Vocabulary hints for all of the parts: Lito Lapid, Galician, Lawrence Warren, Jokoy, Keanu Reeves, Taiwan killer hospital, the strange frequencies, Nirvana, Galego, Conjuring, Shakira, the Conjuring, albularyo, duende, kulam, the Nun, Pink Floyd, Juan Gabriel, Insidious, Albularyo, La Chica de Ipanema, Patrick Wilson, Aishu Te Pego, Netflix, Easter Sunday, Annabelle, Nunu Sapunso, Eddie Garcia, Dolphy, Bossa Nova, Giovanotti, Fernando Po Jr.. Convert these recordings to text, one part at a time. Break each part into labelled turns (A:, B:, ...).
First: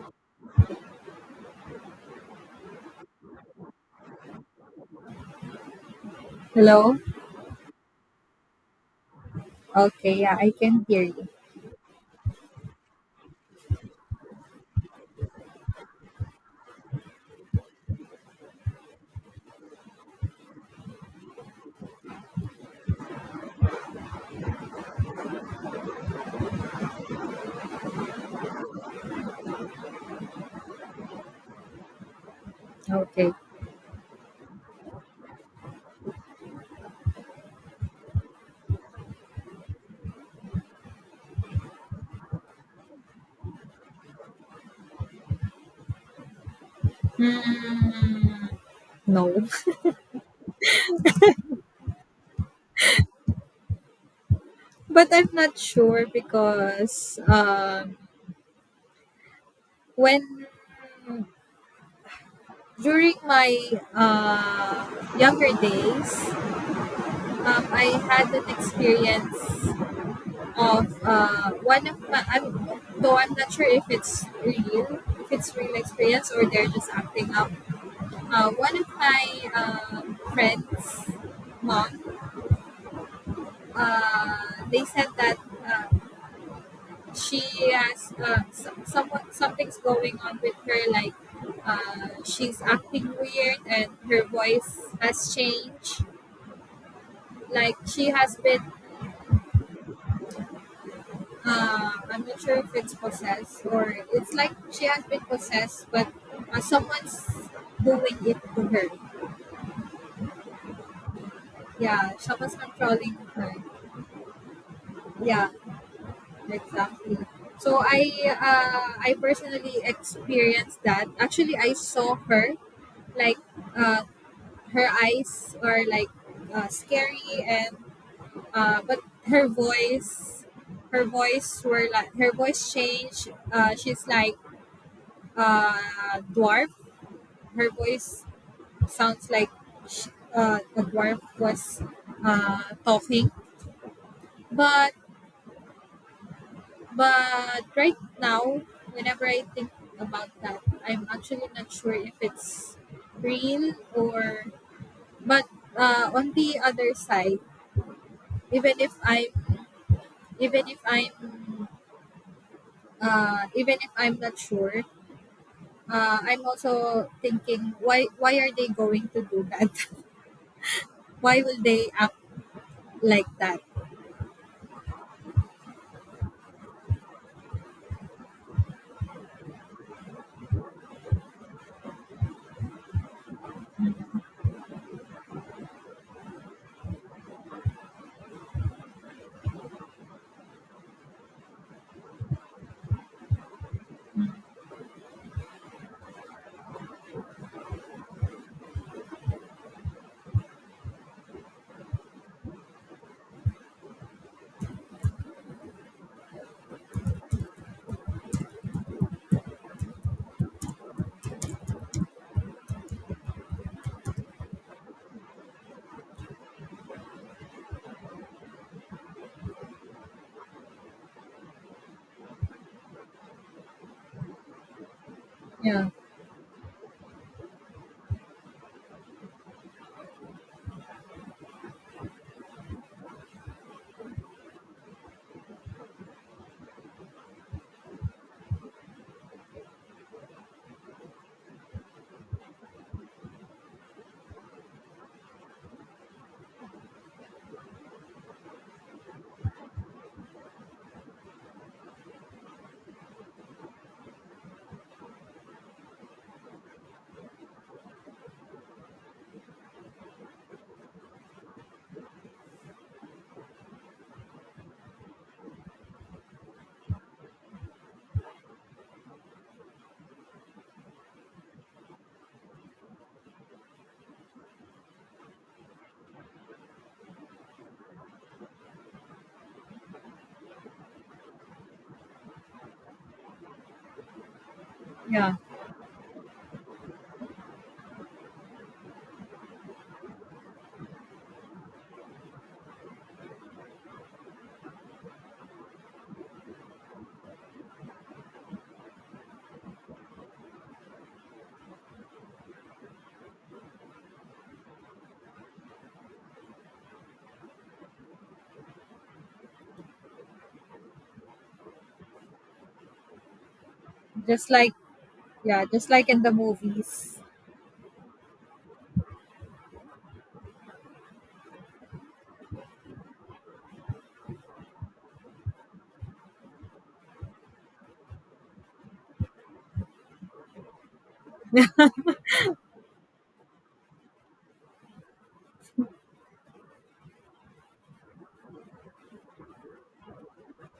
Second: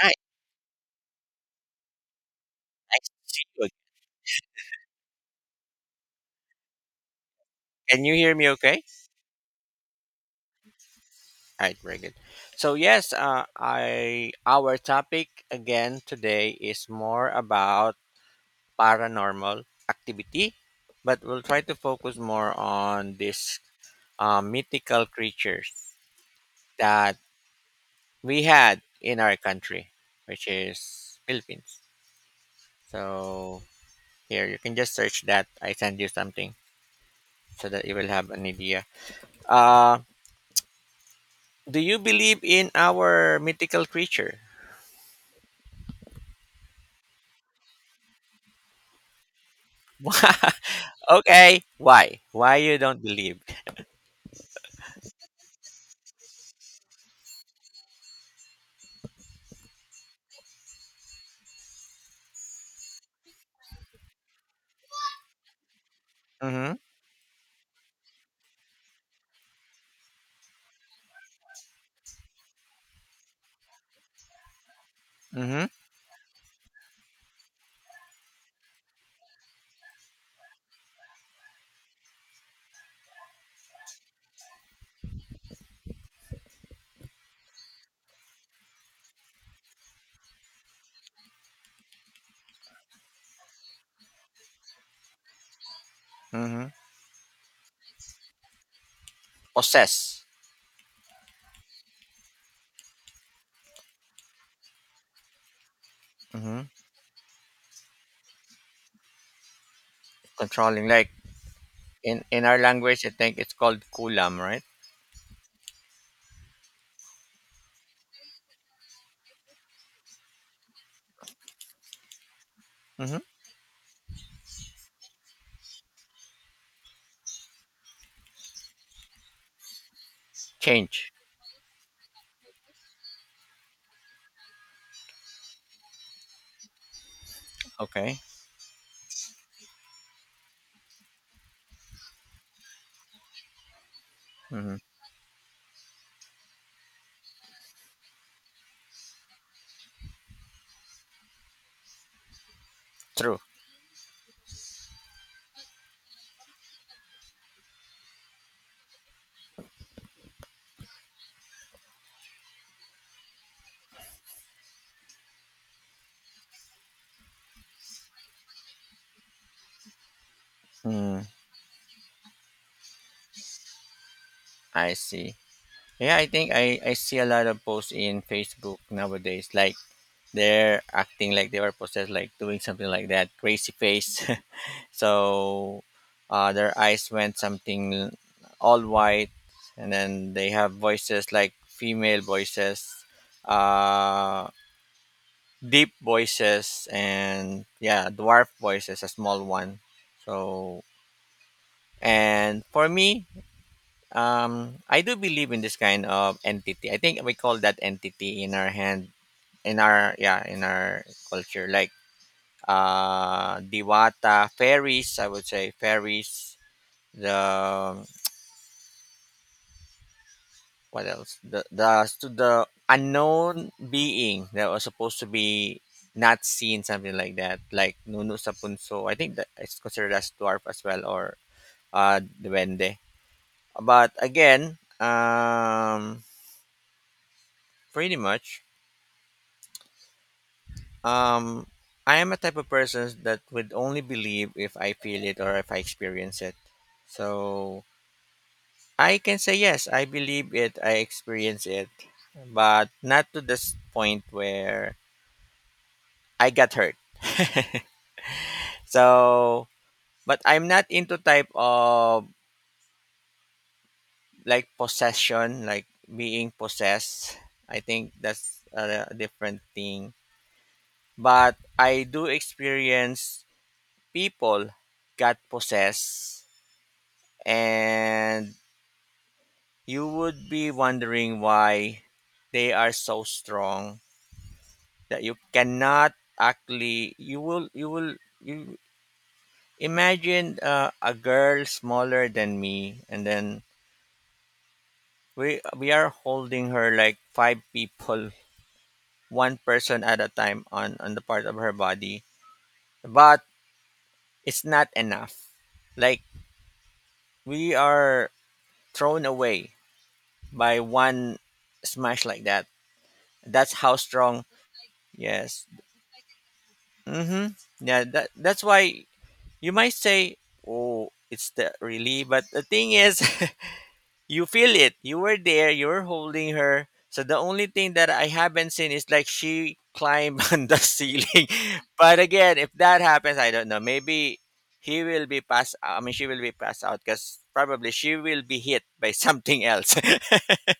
A: Hi, nice to see you.
B: Hello?
A: Can you hear me okay?
B: Okay, yeah, I can hear you.
A: All right, very good. So yes, I our topic again today is more about paranormal activity, but we'll try to focus more on these mythical creatures that we had in our country, which is Philippines.
B: Okay.
A: So here you can just search that. I send you something so that you will have an idea. Uh, do you believe in our mythical creature?
B: Hmm. No.
A: Okay. Why? Why you don't believe?
B: But I'm not sure because when during my uh, younger days,
A: Mm-hmm.
B: I had an experience of one of my, though I'm not sure if it's
A: Mm-hmm.
B: real experience or they're just acting up. One of my uh, friends' mom, uh, they said that uh, she has somewhat something's going on with her, like she's acting weird and her voice has changed,
A: Mm-hmm.
B: like she has been.
A: Possess.
B: I'm not sure if it's possessed or it's like she has been possessed, but
A: Mm-hmm.
B: someone's doing it to her.
A: Controlling. Like
B: Yeah,
A: in
B: someone's
A: our language, I
B: controlling
A: think
B: her.
A: it's called kulam, right?
B: Yeah, exactly. So I, I personally experienced that. Actually, I saw her,
A: Mm-hmm.
B: like uh, her eyes are like scary, and but her voice, her
A: Change.
B: voice were like, her voice changed. She's like dwarf, her
A: Okay.
B: voice sounds like sh the dwarf was talking.
A: Mm-hmm.
B: but but right now, whenever I think about that, I'm actually not sure if it's
A: True.
B: real or. But on the other side, even if I even if I'm even if I'm not sure, I'm also thinking, why are they going to do that?
A: Mm,
B: Why will they act like that?
A: I see. Yeah, I think I see a lot of posts in Facebook nowadays. Like they're acting like they are possessed, like doing something like that, crazy face. So their eyes went something all white, and then they have voices like female voices, uh, deep voices, and yeah, dwarf voices, a small one. So and for me, I do believe in this kind of entity. I think we call that entity in our hand, in our yeah, in our culture, like diwata fairies. I would say fairies. The what else? The to the unknown being that was supposed to be
B: Yeah,
A: not seen, something like that, like Nunu Sapunso. I think that it's considered as dwarf as well, or duende. But again, pretty much, um, I am a type of person that would only believe if I feel it or if I experience it. So I can say yes, I believe it, I experience it, but not to this point where I got hurt. So, but I'm not into type of like possession, like being possessed. I think that's a different thing. But I do experience people got possessed, and you would be wondering why they are so strong that
B: yeah,
A: you cannot actually. You will. You will. You imagine a girl smaller than me, and then we are holding her like 5 people, one person at a time on the part of her body, but it's not enough, like we are thrown away by one smash like that. That's how strong.
B: just like yeah,
A: Yes.
B: just like in the movies.
A: Mm-hmm. Yeah, that's why you might say oh it's the really, but the thing is, you feel it. You were there. You were holding her. So the only thing that I haven't seen is like she climbed on the ceiling. But again, if that happens, I don't know. Maybe he will be passed. I mean, she will be passed out because probably she will be hit by something else.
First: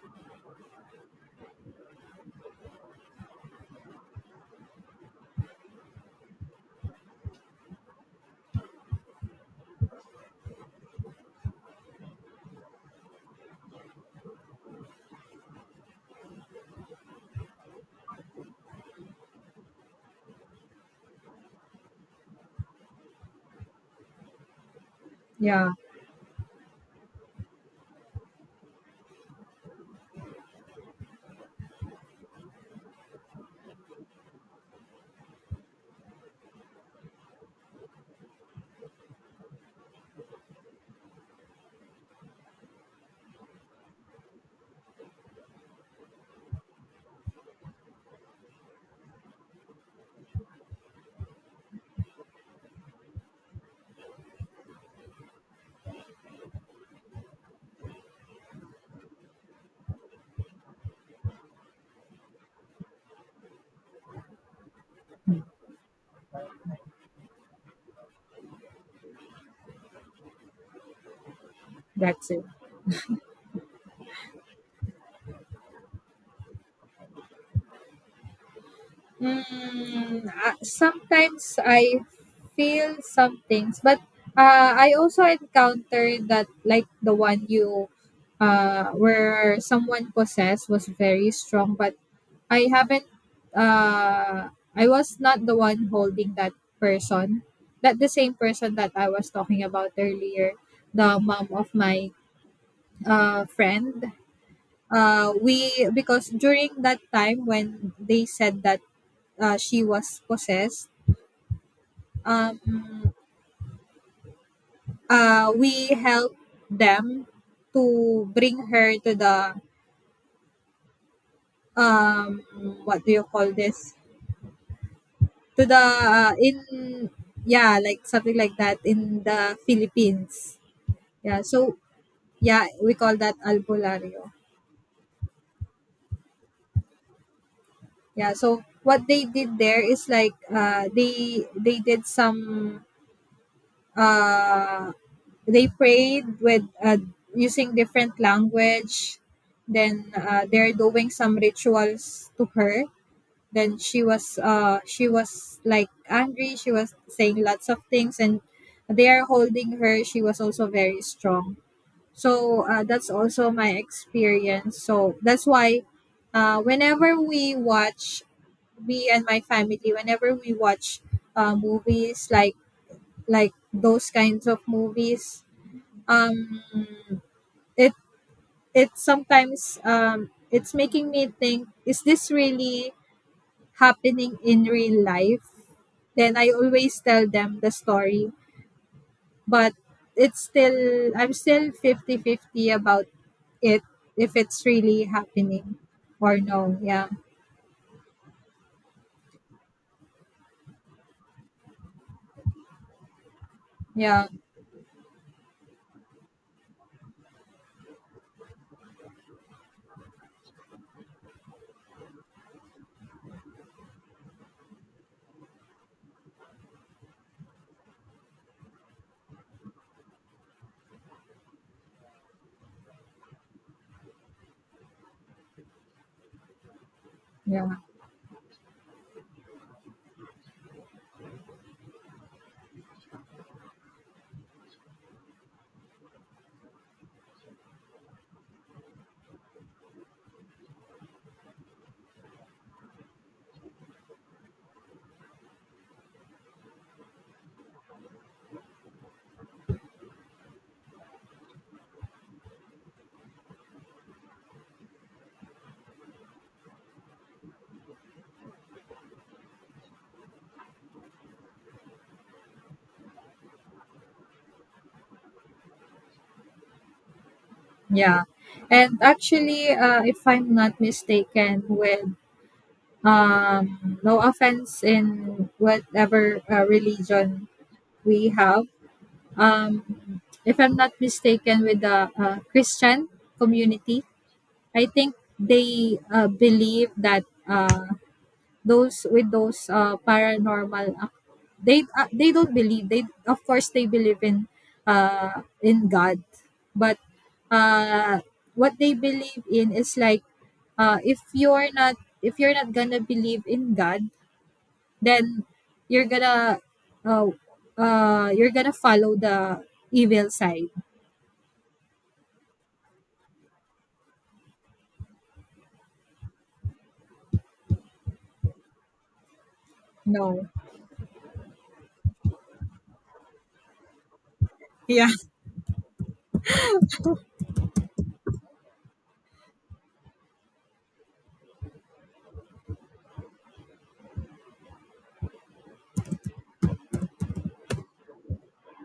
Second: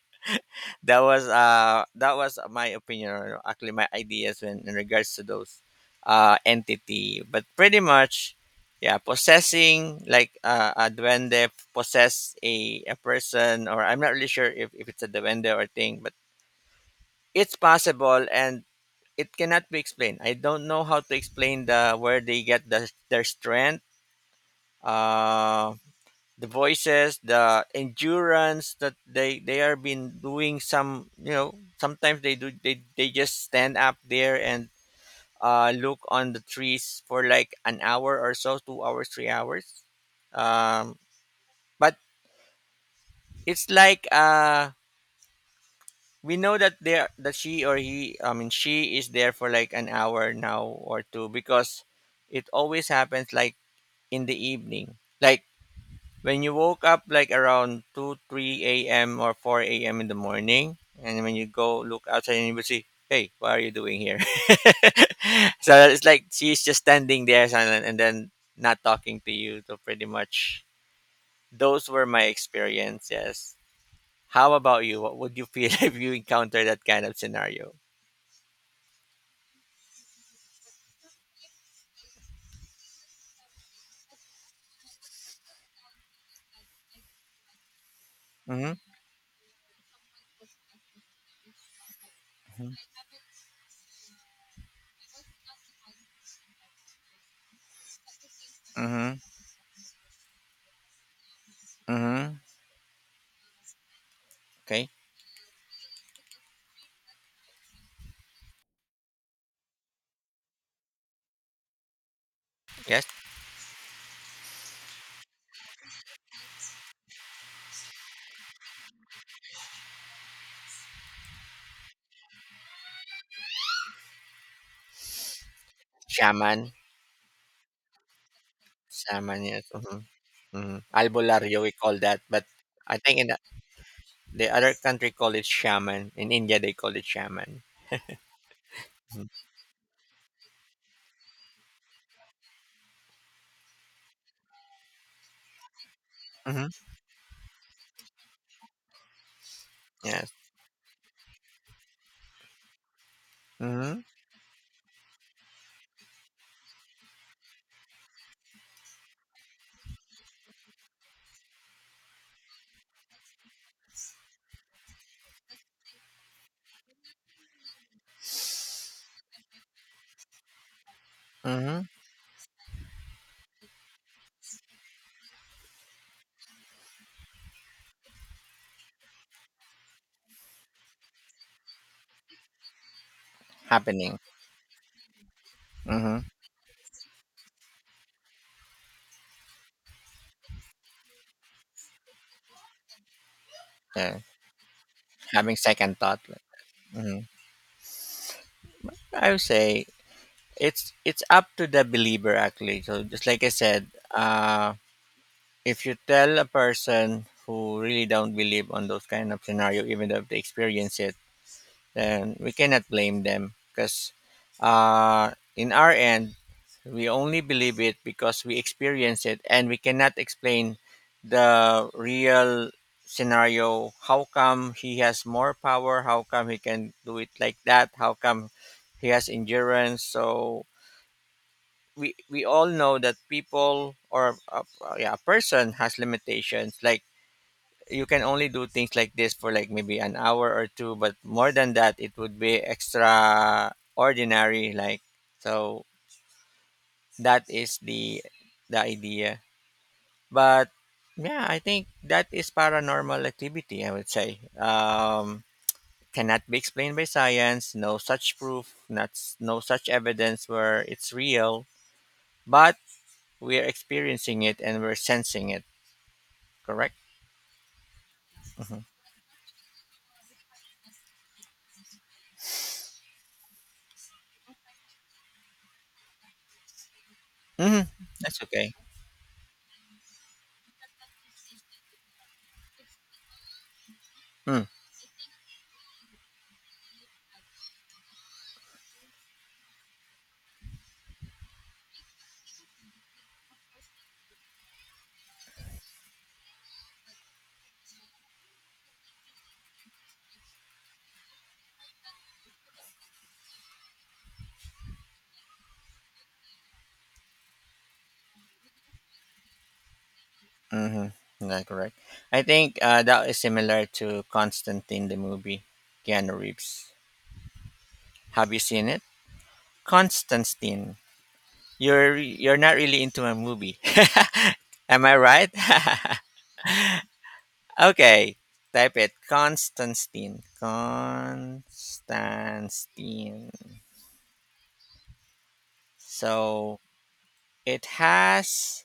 A: That was that was my opinion, or actually my ideas when in regards to those entity, but pretty much, yeah, possessing like a duende possess a person, or I'm not really sure if it's a duende or thing, but it's possible, and it cannot be explained. I don't know how to explain the where they get the, their strength.
B: Yeah,
A: um the voices, the endurance that they are been doing some sometimes they do they just stand up there and look on the trees for like an hour or so, 2 hours, 3 hours. Um, but it's like we know that there that she or he, I mean she is there for like an hour now or two, because it always happens like in the evening. Like when you woke up like around 2, 3 a.m. or 4 a.m. in the morning, and when you go look outside and you will see, hey, what are you doing here? So it's like she's just standing there silent and then not talking to you. So pretty much those were my
B: that's it.
A: experiences. How about you? What would you feel if you encounter that kind of scenario?
B: Mm, sometimes I feel some things, but I also encountered that, like the one you
A: Mm-hmm.
B: where someone possessed was very strong, but I haven't uh I was not the one holding that person. That the same person that I
A: Mm-hmm.
B: was talking about earlier, the mom of my
A: Mm-hmm.
B: friend.
A: Okay.
B: We, because during that time when they said that she was possessed,
A: Yes.
B: um we helped them to bring her to the, um what do you call this, to the,
A: Shaman.
B: in yeah, like something like that in
A: Shaman.
B: the
A: Yes. Mm-hmm.
B: Philippines.
A: Mm-hmm.
B: Yeah,
A: Albularyo, we
B: so
A: call that. But
B: yeah, we
A: I
B: call
A: think in
B: that albularyo.
A: the other country call it shaman. In India, they call it shaman.
B: Yeah, so what they did there is like they did some uh, they prayed with
A: Mm-hmm.
B: using different language. Then
A: Yes.
B: they're doing some rituals to her, then
A: Mm-hmm.
B: she was like angry, she was saying lots of things, and they are holding her, she was also very strong. So that's also my experience, so that's why whenever we watch me and my family, whenever we watch
A: Mm-hmm.
B: movies like those kinds of movies, um it, it sometimes it's making me think, is this really
A: Happening.
B: happening in real life?
A: Mm-hmm.
B: Then I always tell them the story. But it's still, I'm still 50 50 about it,
A: Yeah.
B: if it's really
A: Having
B: happening
A: second thought.
B: or no. Yeah,
A: Mm-hmm. I would say it's up to the believer actually. So just like I said,
B: yeah,
A: if you tell a person who really don't believe on those kind of scenario, even though they experience it, then we cannot blame them because uh, in our end, we only believe it because we experience it, and we cannot explain the real scenario. How come he has more power? How come he can do it like
B: yeah,
A: that? How come he has endurance? So we all know that people or yeah, a person has limitations, like you can only do things like this for like maybe an hour or two, but more than that it would be extraordinary, like, so that is the idea. But yeah, I think that is paranormal activity, I would say. Cannot be explained by science, no such proof, not s- no such evidence where it's real, but we're experiencing it and we're sensing it. Correct.
B: yeah.
A: Hmm.
B: And actually, if I'm not mistaken, with no offense in whatever religion
A: Hmm.
B: we
A: That's
B: have,
A: okay.
B: if I'm not mistaken, with the Christian community,
A: Hmm.
B: I think they believe that those with those paranormal ac- they don't believe, they of course they believe in God. But uh, what they believe in is like if you're not, if you're not gonna believe in God, then you're gonna, uh, you're gonna follow the evil side.
A: Mm-hmm. Yeah, correct. I think that is similar to Constantine the movie, Keanu Reeves. Have you seen it?
B: No.
A: Constantine. You're not really into a movie. Am
B: Yeah.
A: I right? Okay. Type it. Constantine. Constantine. So it has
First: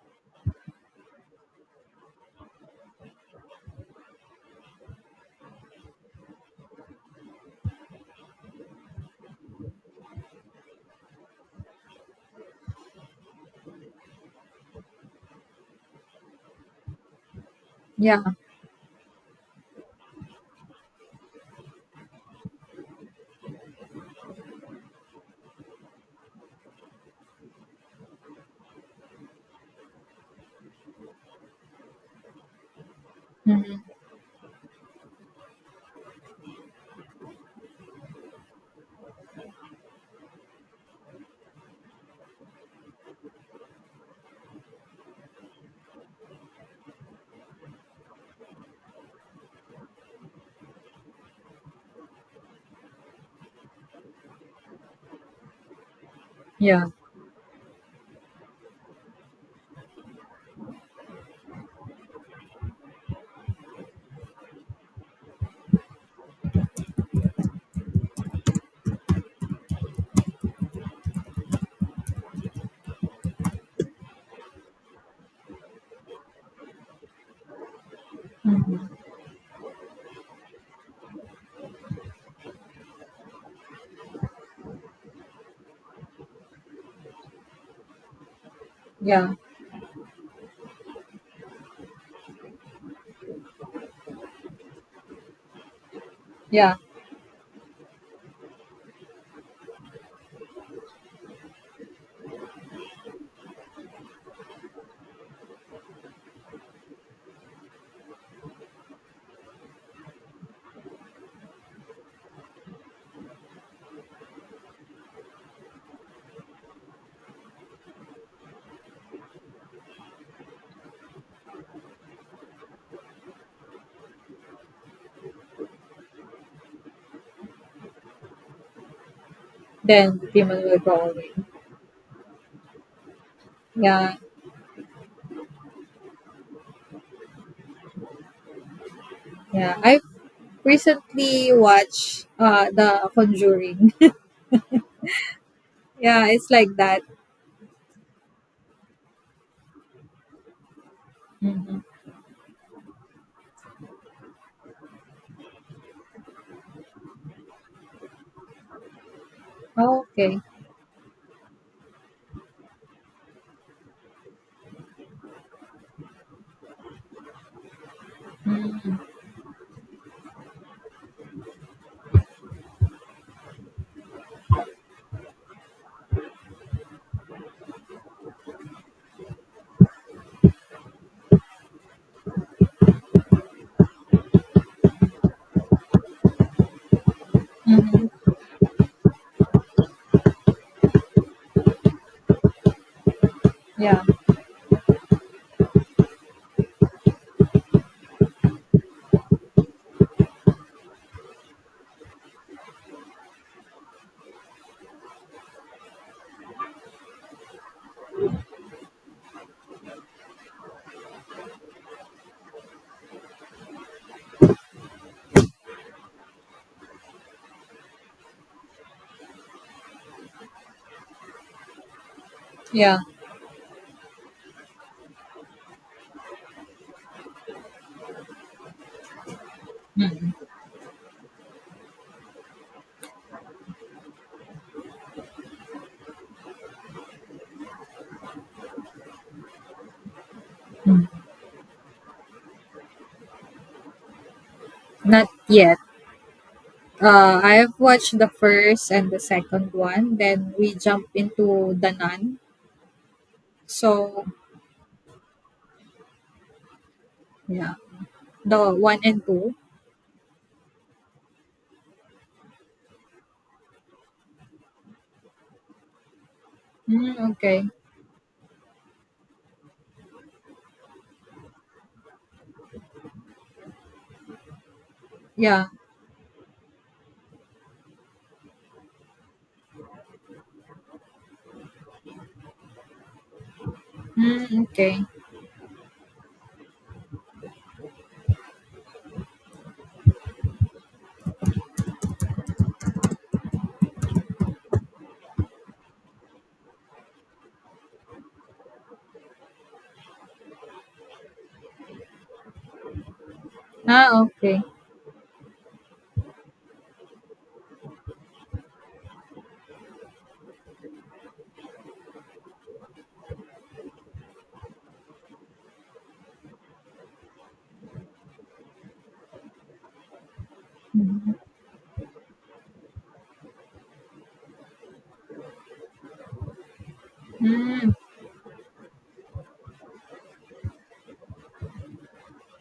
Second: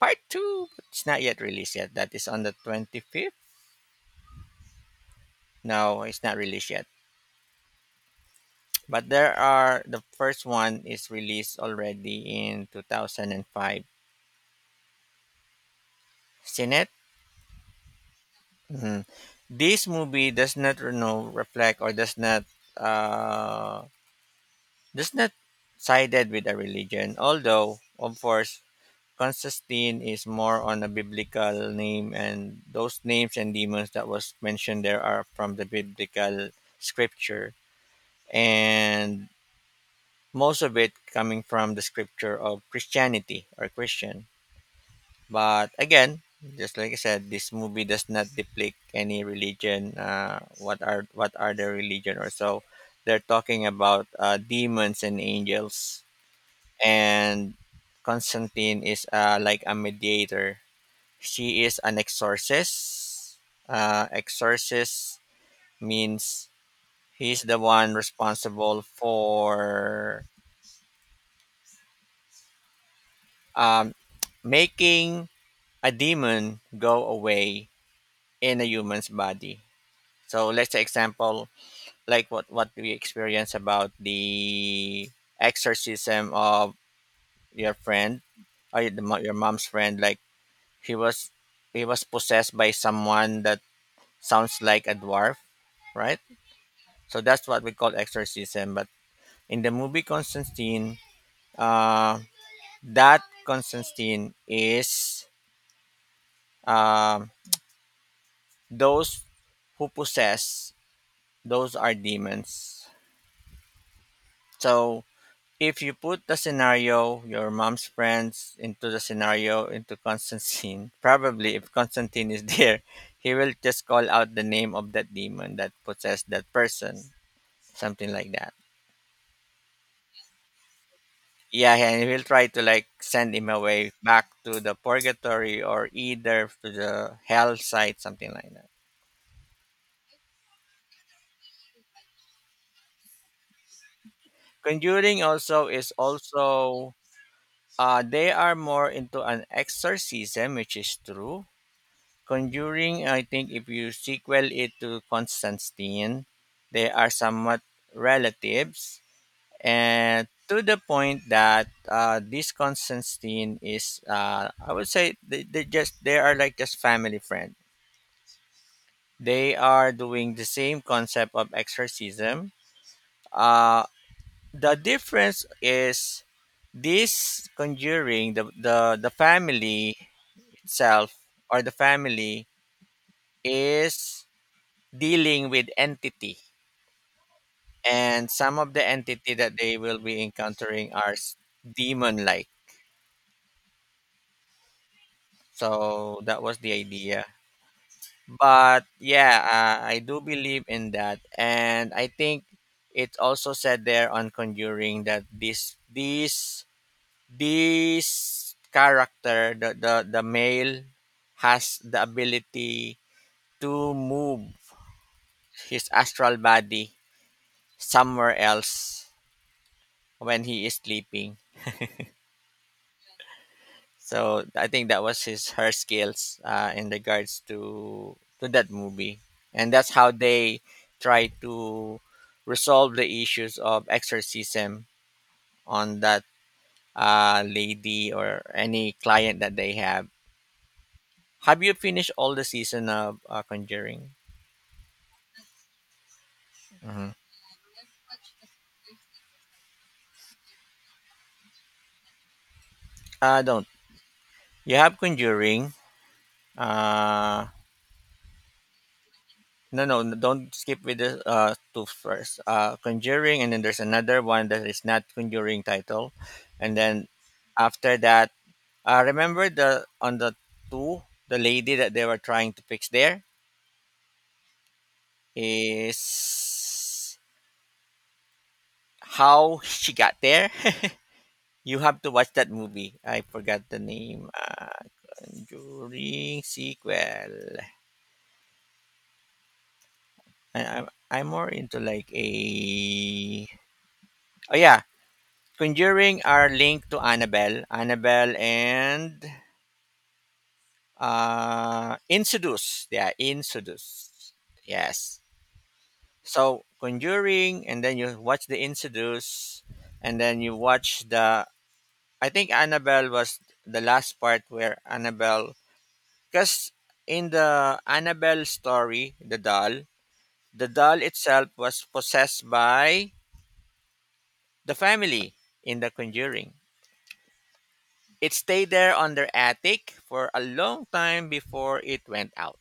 A: part two. It's not yet released yet. That is on the 25th. No, it's not released yet. But there are the first one is released already in 2005. Seen it?
B: Yeah.
A: Mhm. This movie does not, you know, reflect or uh, does not sided with a religion. Although of course Constantine is more on a biblical name, and those names and
B: Hmm.
A: demons that was mentioned there are from the biblical scripture, and most of it coming from the scripture of Christianity or Christian. But again, just like I said, this movie does not depict any religion. What are the religion or so? They're talking about demons and angels,
B: Yeah.
A: and Constantine is like a mediator. She is an exorcist. Exorcist means he's the one responsible for um, making a demon go away in a
B: Hmm.
A: human's body. So let's say example, like what we experience about the exorcism of your friend, or your,
B: Yeah.
A: your mom's friend, like he was he was possessed by someone that sounds like a dwarf, right?
B: Yeah.
A: So that's what we call exorcism, but in the movie Constantine, uh that Constantine is, um those who possess, those are demons. So if you put the scenario, your mom's friends, into the scenario, into Constantine, probably if Constantine is there, he will just call out the name of that demon that possessed that person, something like that.
B: Then the demon will go away.
A: Yeah, and he'll try to like send him away
B: Yeah,
A: back to the purgatory or either to the hell site, something like that.
B: yeah. I recently watched the Conjuring.
A: Conjuring also is
B: Yeah, it's like
A: also,
B: that.
A: they are more into an exorcism, which is true.
B: Hmm.
A: Conjuring, I think if you sequel it to Constantine, they are somewhat relatives,
B: Oh,
A: and
B: okay.
A: to the point that this Constantine is, I would say, they just they are like just family friend. They are doing the same concept of exorcism. Uh, the difference is this conjuring the family itself or the family is dealing with entity,
B: Mm-hmm.
A: and some of the entity that they will be encountering are demon like,
B: Yeah,
A: so that was the idea. But yeah, I do believe in that, and I think it's also said there on conjuring that this character the male has the ability to move his astral body somewhere else when he is sleeping.
B: yeah.
A: So I think that was his her skills in regards to that movie, and that's how they try to resolve the issues of exorcism on that lady or any client that they have. Have you finished all the season of Conjuring?
B: Not yet.
A: Mhm.
B: I have watched the first and the second one. Then we jump into the Nun.
A: Don't.
B: So
A: You have Conjuring. Uh,
B: yeah, the one and two.
A: No, no, don't skip with the two first. Conjuring, and then there's another one that is not Conjuring title, and then
B: Mm, okay.
A: after that, remember the on the two, the lady that they were trying to fix there
B: Yeah.
A: is how she got there. You have to watch that movie. I forgot the name.
B: Mm, okay.
A: Conjuring sequel. I'm more into like a, oh yeah, Conjuring are linked to Annabelle. Annabelle and Insidious. Yeah,
B: Ah,
A: Insidious.
B: okay.
A: Yes. So Conjuring, and then you watch the Insidious, and then you watch the. I think Annabelle was the last part where Annabelle, because in the Annabelle story, the doll
B: Mm-hmm.
A: itself was possessed by the family in the Conjuring.
B: Mm,
A: It stayed there on their attic for a long time before it went out.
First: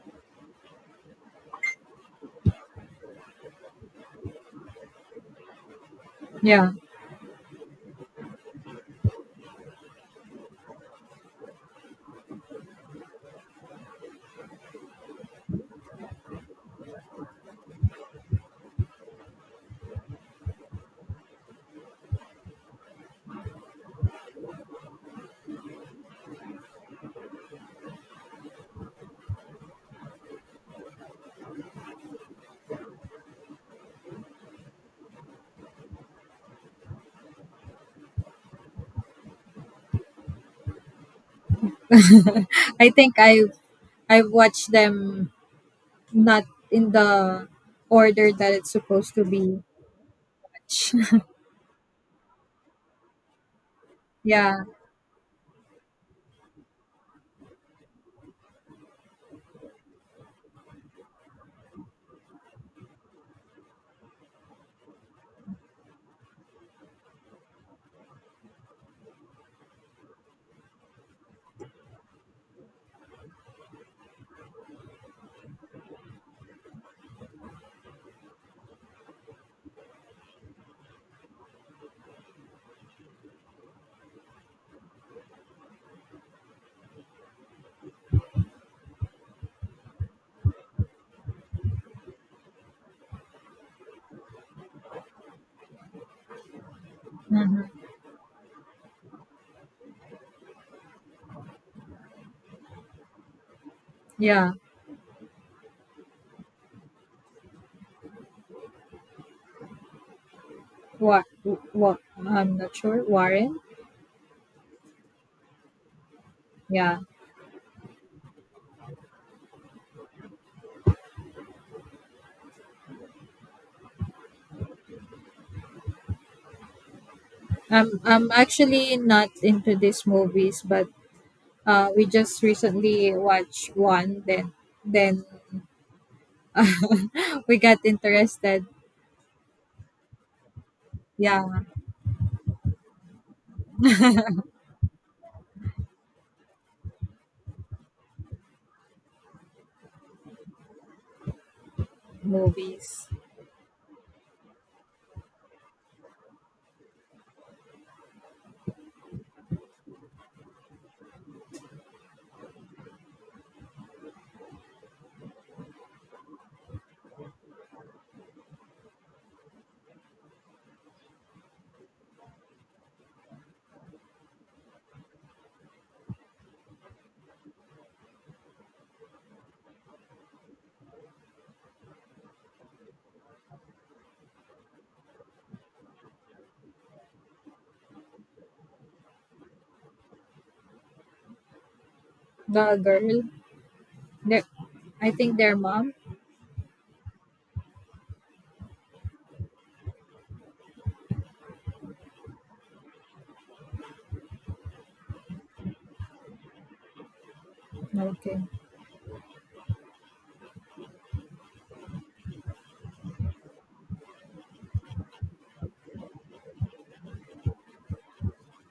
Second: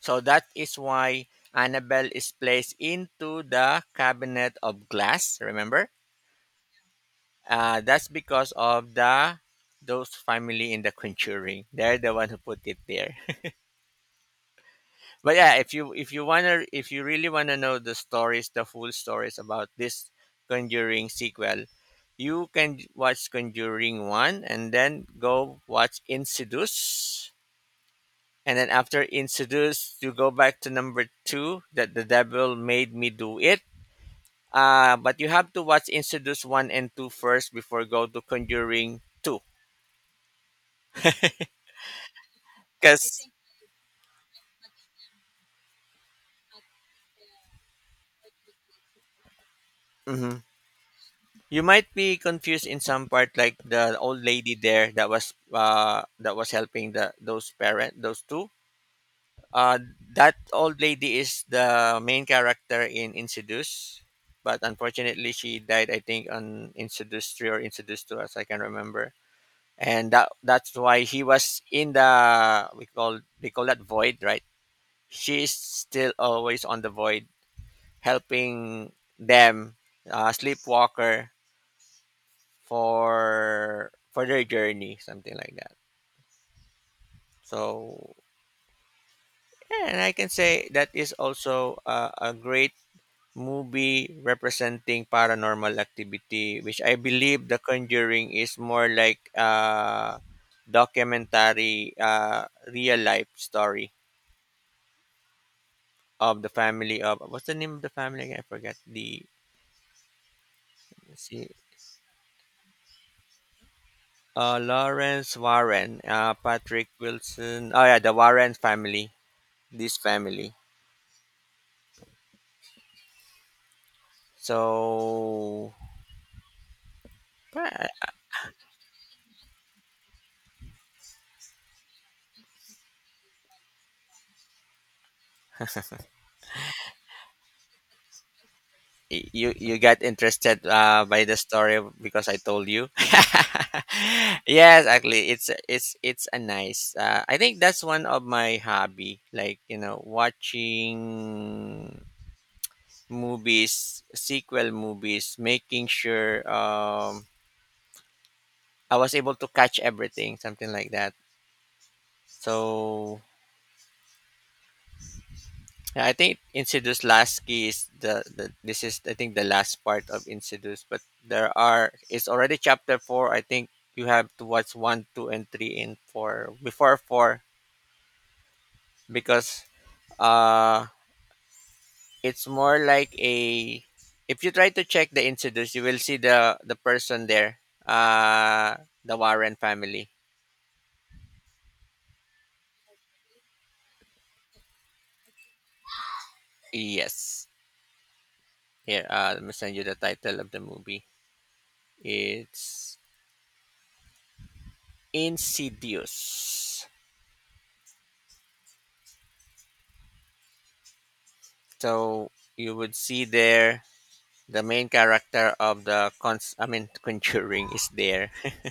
A: So that is why Annabelle is placed into the cabinet of glass. Remember,
B: yeah.
A: that's because of the those family in the Conjuring. They're the one who put it there. If you wanna if you really wanna know the stories, the full stories about this Conjuring sequel, you can watch Conjuring one and then go watch Insidious. And then after introduced, you go back to number two, that the devil made me do it. But you have to watch introduce one and two first before go to conjuring two,
B: I think
A: because
B: I've watched them not in the order that it's supposed to be watched.
A: you might be confused in some part, like the old
B: Yeah.
A: lady there that was helping the those parent those two. Uh, that old lady is the main character in introduce, but unfortunately she died. I think on introduce three or introduce two, as I can remember. And that's why he was in the, we call, they call that void, right? She is still always on the void helping them, sleepwalker, for their journey, something like that. So yeah, and I can say that is also a great movie representing paranormal activity, which I believe the
B: Hmm.
A: Conjuring is more like a documentary, real life story
B: Yeah.
A: of the family. Of what's the name of the family again? I forget. Let's
B: What?
A: see,
B: What? I'm not sure. Warren.
A: Lawrence Warren, Patrick
B: Yeah.
A: Wilson. Oh yeah, the Warren family. This family. So
B: I'm
A: pa-
B: I'm actually not into these movies, but we just recently watched one. Then we got interested.
A: you you got interested by the
B: Yeah.
A: story because I told you. Yes, actually, it's a nice. I think that's one of my hobby. Like you know, watching
B: Movies.
A: movies, sequel movies, making sure I was able to catch everything, something like that. So yeah, I think Insidious last key is the this is I think the last part of Insidious, but there are, it's already chapter four. I think you have to watch one, two, and three in four before four, because uh it's more like a, if you try to check the Insidious, you will see the person there, uh the Warren family.
B: The girl. The, I think their mom.
A: Yes, here, let me send you the title of the movie. It's Insidious.
B: No, okay.
A: So you would see there the main character of the Conjuring is there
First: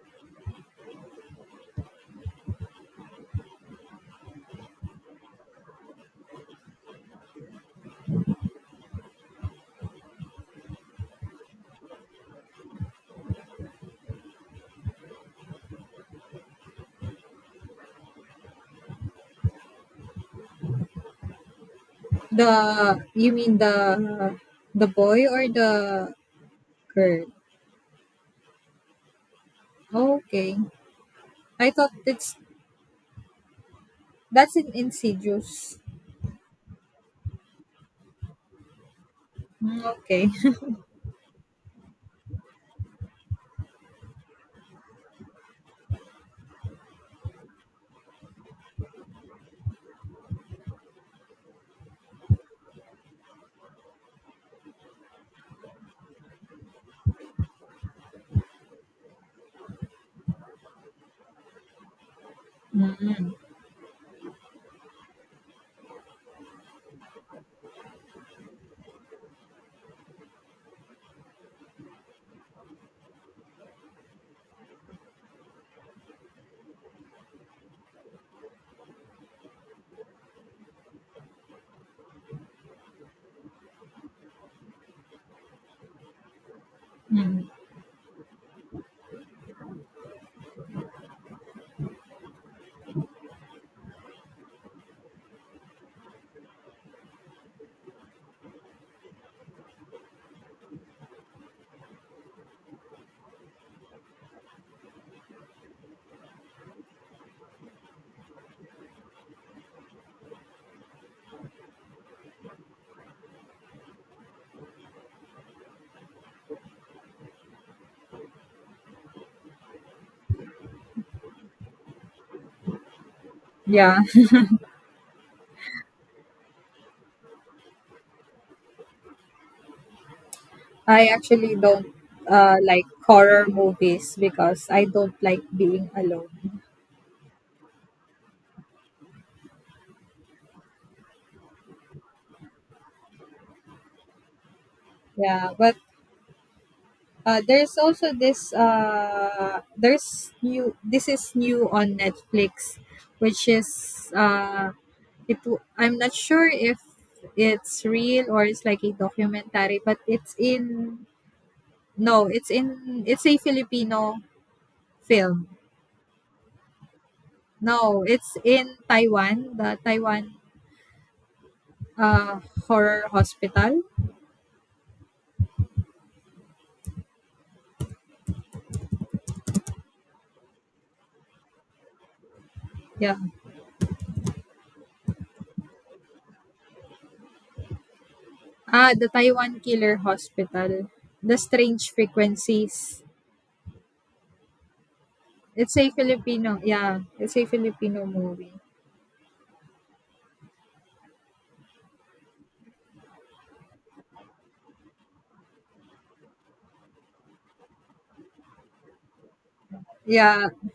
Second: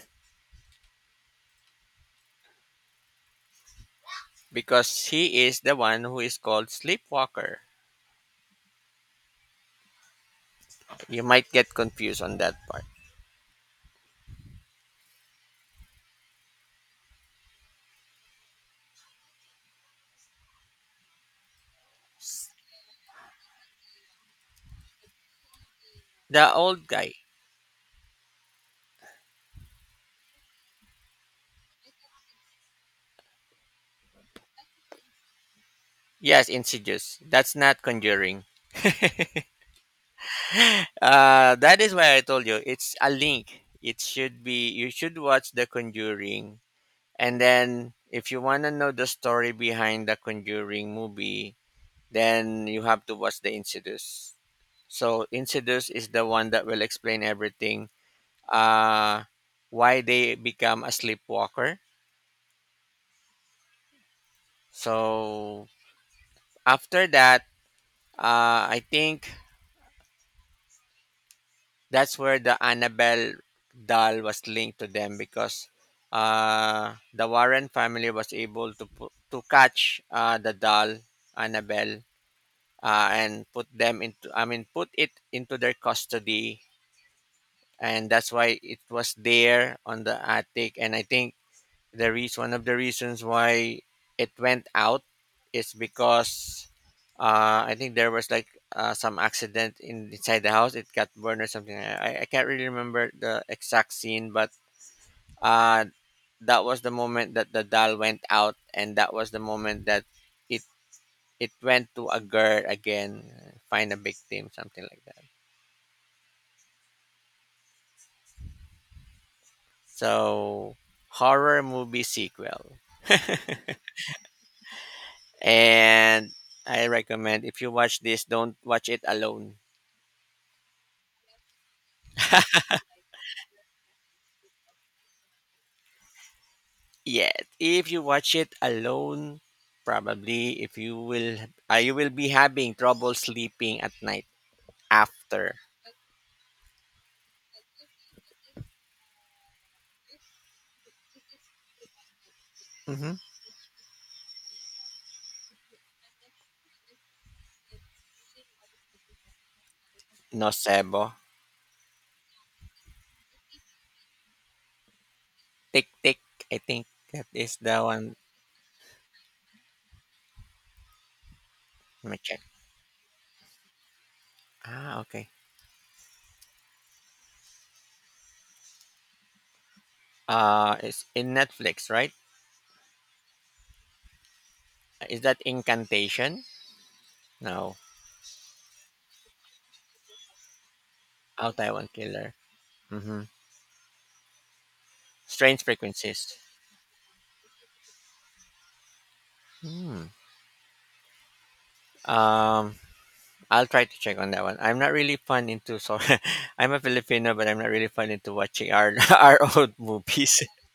A: because he is the one who is called Sleepwalker. You might get confused on that part.
B: The, you mean the boy or the
A: The old guy.
B: girl? Okay. I thought it's that's an insidious.
A: Yes, Insidious. That's not Conjuring.
B: Mm, okay.
A: That is why I told you it's a link. It should be, you should watch The Conjuring, and then if you want to know the story behind the Conjuring movie, then you have to watch the Insidious. So Insidious is the one that will explain everything. Uh, why they become a sleepwalker.
B: Mm,
A: So after that, I think that's where the Annabelle doll was linked to them because the Warren family was able to catch the doll Annabelle, and put them into I mean put it into their custody. And that's why it was there on the attic. And I think the reason, one of the reasons why it went out is because I think there was like some accident inside the house. It got burned or something. I can't really remember the exact scene, but uh, that was the moment that the doll went out, and that was the moment that it it went to a girl again, find a victim, something like that. So horror movie sequel.
B: yeah.
A: And I recommend, if you watch this, don't watch it alone
B: I actually don't like horror movies because I don't like being alone.
A: yet. If you watch it alone, probably if you will, you will be having trouble sleeping at night
B: Yeah,
A: after.
B: but there's also this there's new, this is new on Netflix,
A: hmm
B: which is I'm not sure if it's real or it's like a documentary, but it's in,
A: Nocebo.
B: no it's in, it's a Filipino film.
A: Tick tick. I think that is the
B: No,
A: one.
B: it's in Taiwan, the Taiwan
A: Let me
B: uh
A: check.
B: horror hospital.
A: Ah, okay. It's in Netflix, right?
B: Yeah.
A: Is that Incantation? No.
B: Ah, the Taiwan killer hospital, the
A: Out Taiwan
B: strange
A: Killer.
B: frequencies.
A: Mm-hmm. Strange
B: It's a
A: Frequencies.
B: Filipino, yeah, it's a Filipino movie.
A: Hmm. Um. I'll try to check on that one. I'm not really fun into so. I'm a Filipino, but I'm not really fun into watching our our old movies.
B: Yeah,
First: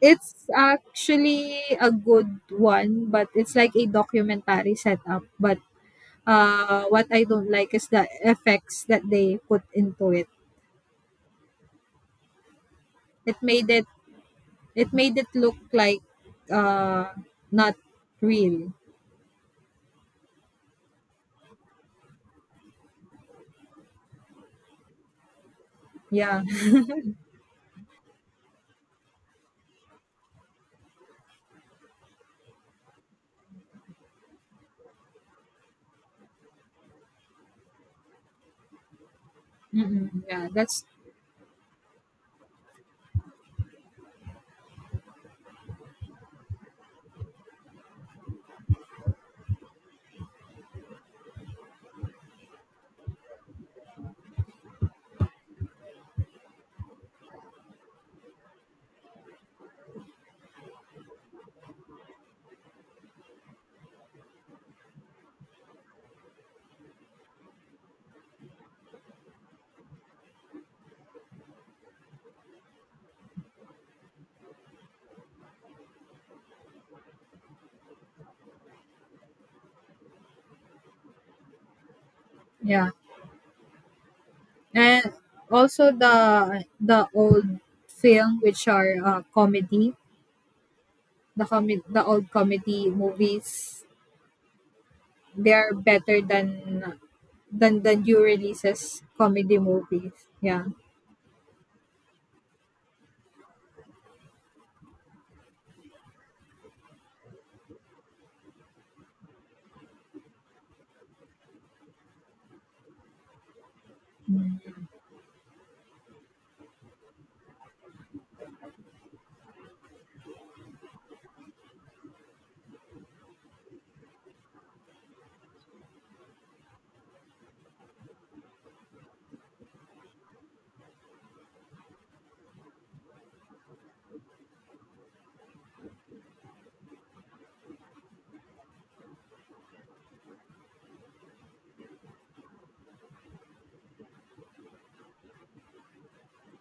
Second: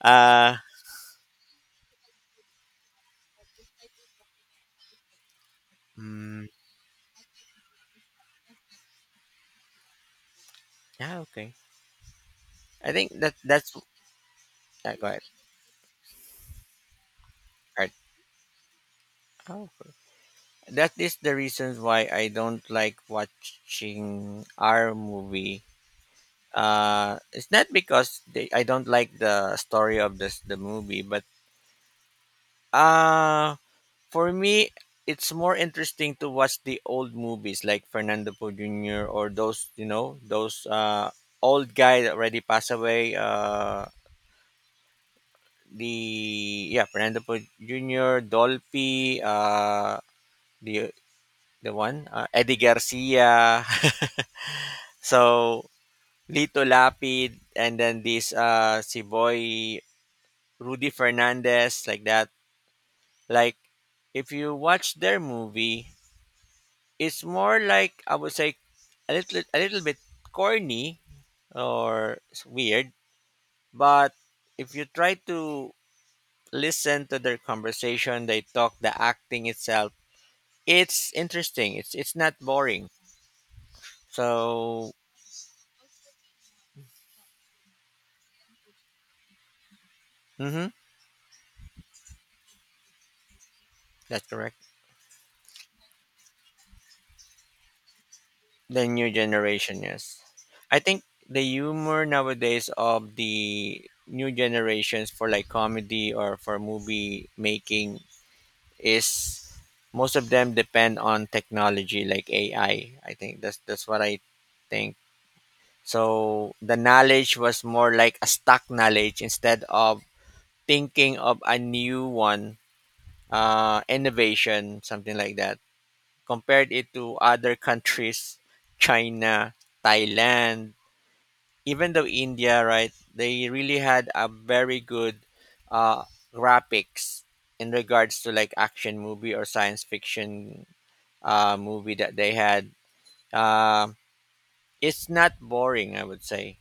B: it's
A: Uh,
B: actually a good one, but it's like a documentary setup, but
A: mm,
B: what I don't like is the effects that they put into it.
A: yeah, okay. I think
B: It
A: that
B: made
A: that's
B: it, it
A: go
B: made
A: ahead.
B: it look like, uh, not
A: All right.
B: real.
A: Oh, okay. That is the reasons why I don't like watching our movie.
B: Yeah.
A: It's not because they, I don't like the story of this the movie, but uh for me, it's more interesting to watch the old movies like Fernando Po Jr. or those, you know,
B: Mm, yeah,
A: those
B: that's
A: old guy that already passed away. The Yeah, Fernando Po Jr., Dolphy, the the one, Eddie Garcia. So Lito Lapid, and then this si Boy Rudy Fernandez, like that. Like if you watch their movie, it's more like, I would say, a little bit corny or it's weird, but if you try to listen to their conversation, they talk, the acting itself, it's interesting. It's not boring.
B: yeah.
A: So
B: And also the old film which are, comedy.
A: mm-hmm,
B: The comi- the old comedy movies,
A: that's correct.
B: they're better than the new
A: The
B: releases
A: new
B: comedy
A: generation,
B: movies.
A: yes.
B: Yeah.
A: I think the humor nowadays of the new generations for like comedy or for movie making is, most of them depend on technology like AI. I think that's what I think. So the knowledge was more like a stock knowledge instead of thinking of a new one, innovation, something like that. Compared it to other countries, China, Thailand, even though India, right? They really had a very good, uh, graphics in regards to like action movie or science fiction movie that they had. Uh, it's not boring, I would say.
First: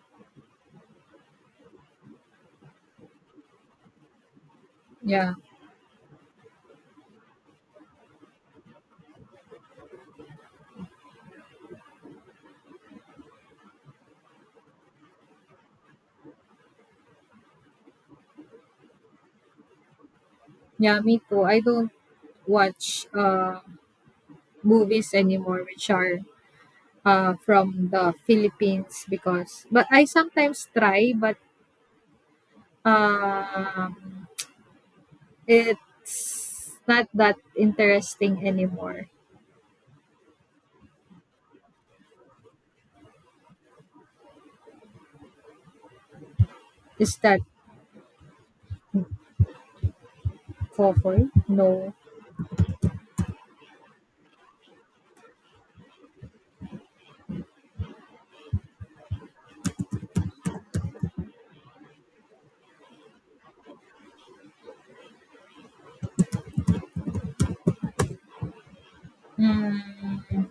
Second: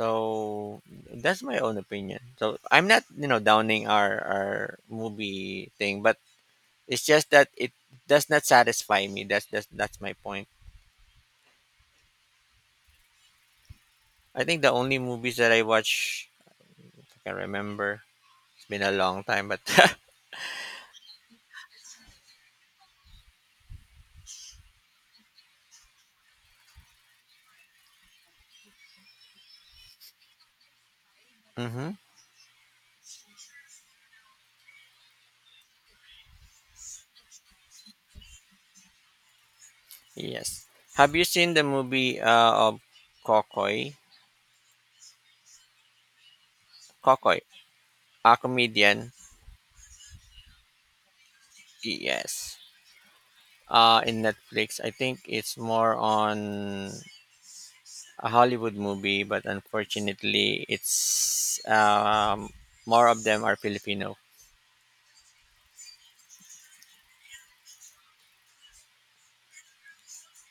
A: So that's my own opinion. So I'm not, you know, downing our
B: Yeah.
A: movie thing, but it's just that it does not satisfy me. That's that's my point. I think the only movies that I watch, I can remember. It's been a long time, but
B: Yeah, me too, I don't watch movies anymore which are from the Philippines because, but I sometimes try. But
A: hmm
B: um it's not that interesting anymore.
A: yes. Have you seen the movie of Kokoy?
B: Is
A: Kokoy,
B: that
A: a comedian.
B: cover? No.
A: Yes. In Netflix. I think it's more on a Hollywood movie, but unfortunately, it's more of them are Filipino.
B: Mm,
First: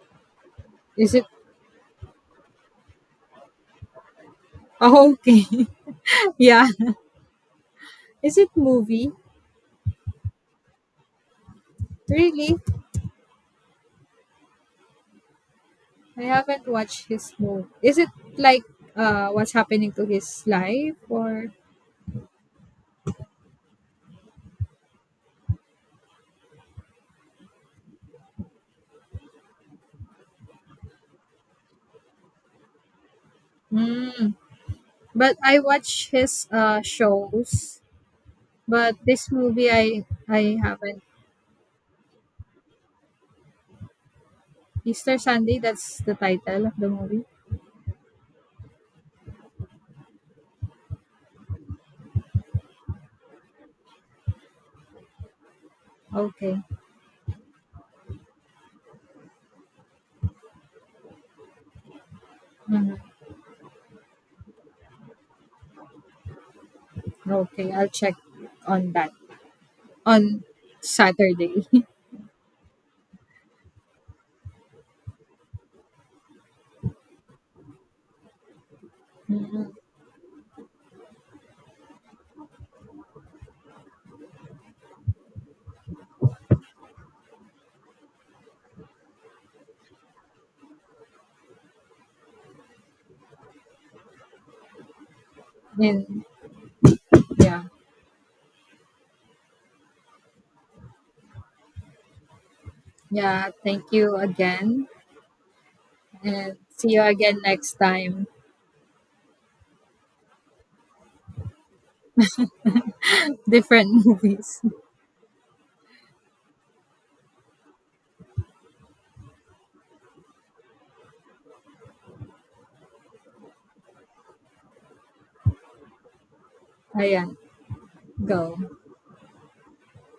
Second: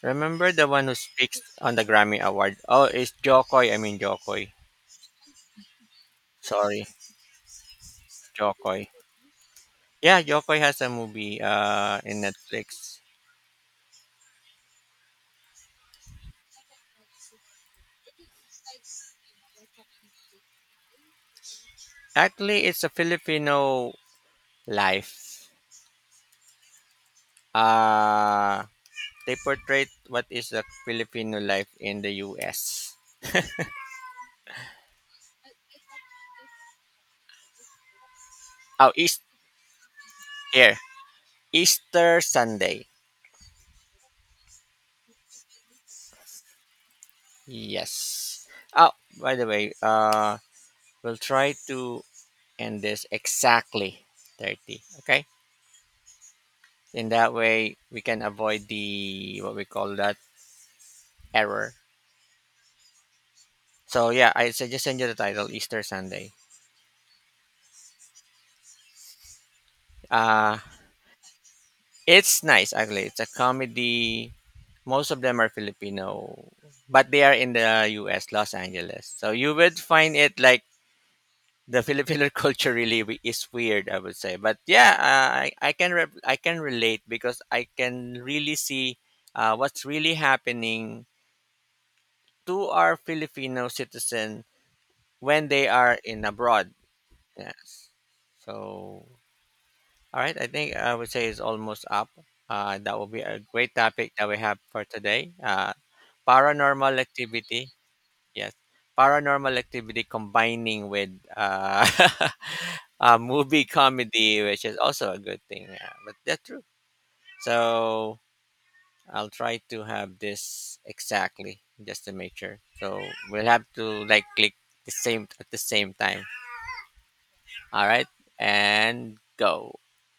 A: Remember the one who
B: is it,
A: speaks on the Grammy Award? Oh, it's Jokoy. I mean Jokoy.
B: oh, okay. Yeah.
A: Sorry,
B: Is it
A: Jokoy.
B: movie?
A: Yeah, Jokoy has a movie in
B: Really?
A: Netflix.
B: I haven't watched his movie. Is it like what's happening to his life or.
A: Actually, it's a Filipino life. Uh they portrayed what is the Filipino life in the US.
B: Mm. But I watch his shows.
A: Oh,
B: But
A: East
B: this movie I
A: here.
B: haven't.
A: Easter Sunday.
B: Easter Sunday, that's the title of the movie.
A: Yes. Oh, by the way, we'll try to end this exactly 30. Okay.
B: Okay.
A: In that way, we can avoid the, what we call that, error.
B: Hmm.
A: So yeah, I suggest send you the title Easter Sunday.
B: Okay, I'll check on that on
A: Uh,
B: Saturday.
A: it's nice actually. It's a comedy. Most of them are Filipino, but they are in the U.S. Los Angeles. So you
B: Mhm.
A: would find it like the Filipino culture really is weird, I would say. But yeah, I can I can relate because I can really see what's really happening to our Filipino citizen when they are
B: And
A: in abroad.
B: yeah.
A: Yes. So all right, I think I would say it's almost up. That will be a
B: Yeah,
A: great
B: thank
A: topic
B: you
A: that we have for
B: again
A: today.
B: and see
A: Paranormal
B: you again
A: activity.
B: next time.
A: Yes. Paranormal activity combining with a movie
B: Different
A: comedy,
B: movies.
A: which is also a good thing. Yeah, but that's true. So I'll try to have this exactly just to make sure. So we'll have to like click the same at the same time.
B: Ayan,
A: All right,
B: go.
A: and go.